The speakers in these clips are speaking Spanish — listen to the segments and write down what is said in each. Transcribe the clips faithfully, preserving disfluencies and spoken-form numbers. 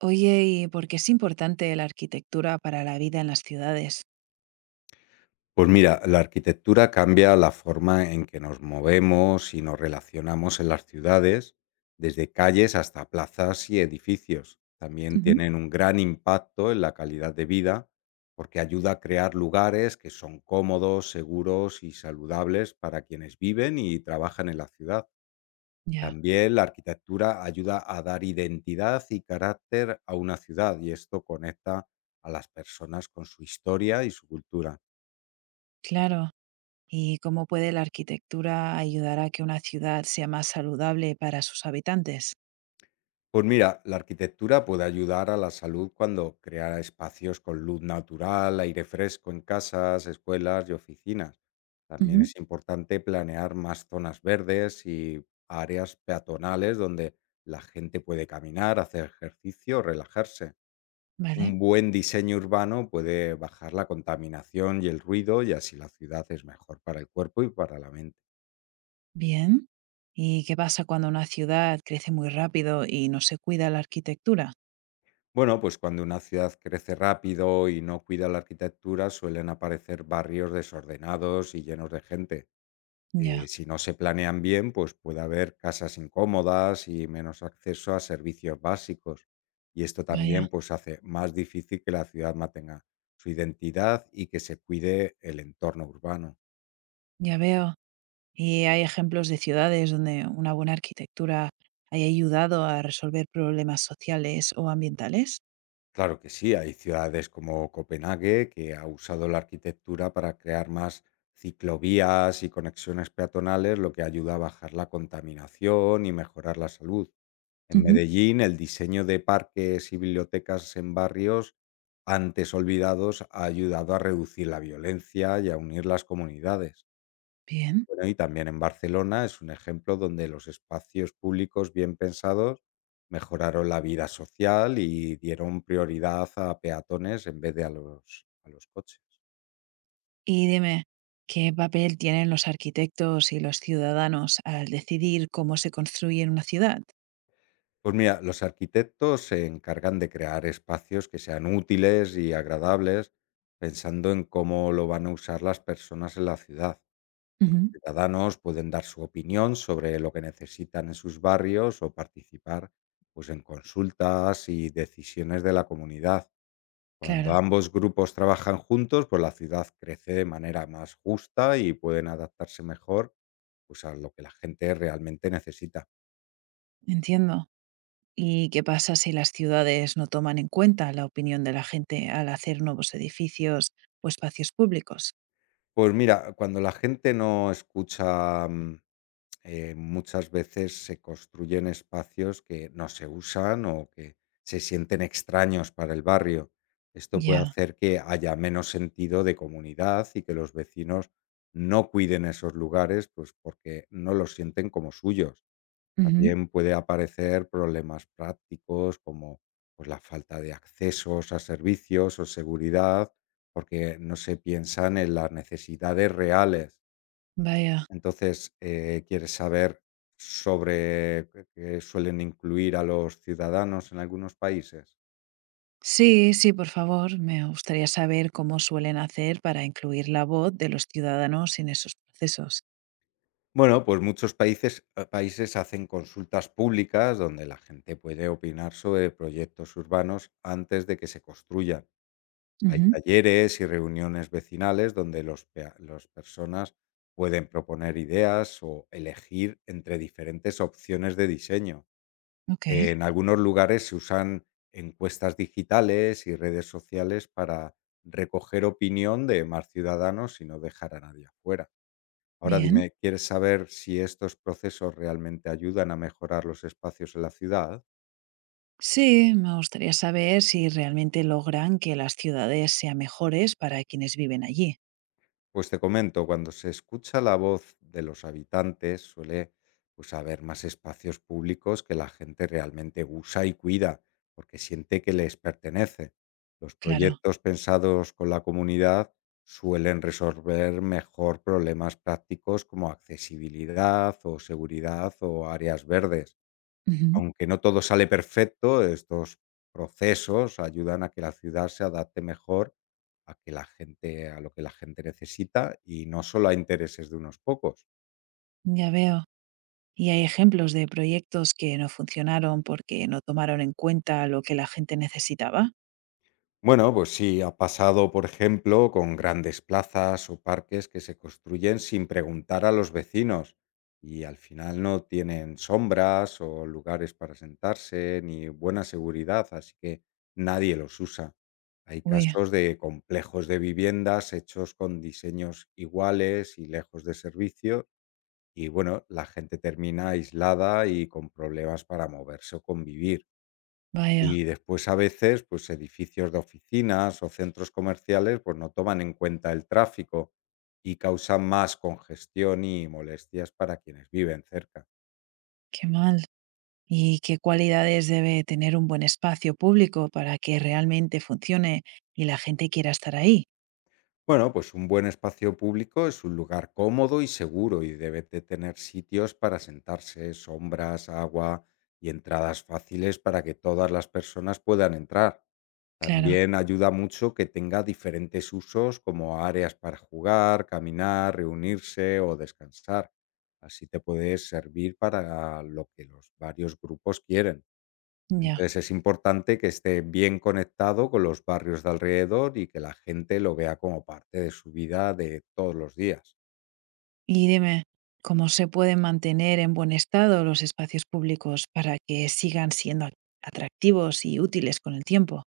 Oye, ¿y por qué es importante la arquitectura para la vida en las ciudades? Pues mira, la arquitectura cambia la forma en que nos movemos y nos relacionamos en las ciudades, desde calles hasta plazas y edificios. También Ujú. tienen un gran impacto en la calidad de vida porque ayuda a crear lugares que son cómodos, seguros y saludables para quienes viven y trabajan en la ciudad. Ya, También la arquitectura ayuda a dar identidad y carácter a una ciudad y esto conecta a las personas con su historia y su cultura. claro. ¿Y cómo puede la arquitectura ayudar a que una ciudad sea más saludable para sus habitantes? Pues mira, la arquitectura puede ayudar a la salud cuando crea espacios con luz natural, aire fresco en casas, escuelas y oficinas. También Ujú. es importante planear más zonas verdes y áreas peatonales donde la gente puede caminar, hacer ejercicio, relajarse. Vale, Un buen diseño urbano puede bajar la contaminación y el ruido y así la ciudad es mejor para el cuerpo y para la mente. bien. ¿Y qué pasa cuando una ciudad crece muy rápido y no se cuida la arquitectura? Bueno, pues cuando una ciudad crece rápido y no cuida la arquitectura, suelen aparecer barrios desordenados y llenos de gente. Ya, Eh, si no se planean bien, pues puede haber casas incómodas y menos acceso a servicios básicos. Y esto vaya, también pues hace más difícil que la ciudad mantenga su identidad y que se cuide el entorno urbano. ya veo. ¿Y hay ejemplos de ciudades donde una buena arquitectura haya ayudado a resolver problemas sociales o ambientales? Claro que sí, hay ciudades como Copenhague que ha usado la arquitectura para crear más ciclovías y conexiones peatonales, lo que ayuda a bajar la contaminación y mejorar la salud. En Ujú. Medellín, el diseño de parques y bibliotecas en barrios antes olvidados ha ayudado a reducir la violencia y a unir las comunidades. Bien. Bueno, y también en Barcelona es un ejemplo donde los espacios públicos bien pensados mejoraron la vida social y dieron prioridad a peatones en vez de a los, a los coches. Y dime, ¿qué papel tienen los arquitectos y los ciudadanos al decidir cómo se construye una ciudad? Pues mira, los arquitectos se encargan de crear espacios que sean útiles y agradables, pensando en cómo lo van a usar las personas en la ciudad. Los Ujú. ciudadanos pueden dar su opinión sobre lo que necesitan en sus barrios o participar, pues, en consultas y decisiones de la comunidad. Cuando Claro, ambos grupos trabajan juntos, pues la ciudad crece de manera más justa y pueden adaptarse mejor, pues, a lo que la gente realmente necesita. entiendo. ¿Y qué pasa si las ciudades no toman en cuenta la opinión de la gente al hacer nuevos edificios o espacios públicos? Pues mira, cuando la gente no escucha, mm, eh, muchas veces se construyen espacios que no se usan o que se sienten extraños para el barrio. Esto puede Ya, hacer que haya menos sentido de comunidad y que los vecinos no cuiden esos lugares, pues porque no los sienten como suyos. ujú, También puede aparecer problemas prácticos como, pues, la falta de accesos a servicios o seguridad, porque no se piensan en las necesidades reales. vaya. Entonces, eh, ¿quieres saber sobre qué qué suelen incluir a los ciudadanos en algunos países? Sí, sí, por favor, me gustaría saber cómo suelen hacer para incluir la voz de los ciudadanos en esos procesos. Bueno, pues muchos países, eh, países hacen consultas públicas donde la gente puede opinar sobre proyectos urbanos antes de que se construyan. Hay Ujú. talleres y reuniones vecinales donde los pea los personas pueden proponer ideas o elegir entre diferentes opciones de diseño. Ok, En algunos lugares se usan encuestas digitales y redes sociales para recoger opinión de más ciudadanos y no dejar a nadie afuera. Ahora bien. dime, ¿quieres saber si estos procesos realmente ayudan a mejorar los espacios en la ciudad? Sí, me gustaría saber si realmente logran que las ciudades sean mejores para quienes viven allí. Pues te comento, cuando se escucha la voz de los habitantes suele, pues, haber más espacios públicos que la gente realmente usa y cuida, porque siente que les pertenece. Los Claro. proyectos pensados con la comunidad suelen resolver mejor problemas prácticos como accesibilidad o seguridad o áreas verdes. Ujú. Aunque no todo sale perfecto, estos procesos ayudan a que la ciudad se adapte mejor a que la gente a lo que la gente necesita y no solo a intereses de unos pocos. Ya veo. ¿Y hay ejemplos de proyectos que no funcionaron porque no tomaron en cuenta lo que la gente necesitaba? Bueno, pues sí, ha pasado, por ejemplo, con grandes plazas o parques que se construyen sin preguntar a los vecinos y al final no tienen sombras o lugares para sentarse ni buena seguridad, así que nadie los usa. Hay Uy, casos de complejos de viviendas hechos con diseños iguales y lejos de servicio y bueno, la gente termina aislada y con problemas para moverse o convivir. vaya, Y después a veces, pues edificios de oficinas o centros comerciales, pues no toman en cuenta el tráfico y causan más congestión y molestias para quienes viven cerca. qué mal. ¿Y qué cualidades debe tener un buen espacio público para que realmente funcione y la gente quiera estar ahí? Bueno, pues un buen espacio público es un lugar cómodo y seguro y debe de tener sitios para sentarse, sombras, agua y entradas fáciles para que todas las personas puedan entrar. Claro, También ayuda mucho que tenga diferentes usos como áreas para jugar, caminar, reunirse o descansar. Así te puede servir para lo que los varios grupos quieren. ya. Entonces es importante que esté bien conectado con los barrios de alrededor y que la gente lo vea como parte de su vida de todos los días. Y dime, ¿cómo se pueden mantener en buen estado los espacios públicos para que sigan siendo atractivos y útiles con el tiempo?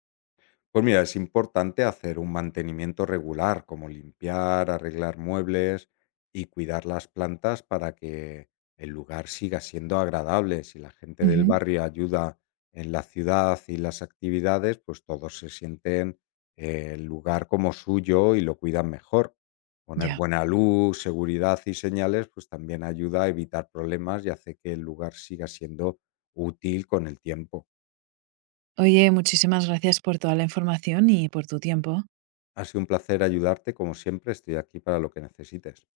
Pues mira, es importante hacer un mantenimiento regular, como limpiar, arreglar muebles y cuidar las plantas para que el lugar siga siendo agradable. Si la gente del Ujú, barrio ayuda en la ciudad y las actividades, pues todos se sienten eh, el lugar como suyo y lo cuidan mejor. Poner ya. buena luz, seguridad y señales, pues también ayuda a evitar problemas y hace que el lugar siga siendo útil con el tiempo. Oye, muchísimas gracias por toda la información y por tu tiempo. Ha sido un placer ayudarte, como siempre, estoy aquí para lo que necesites.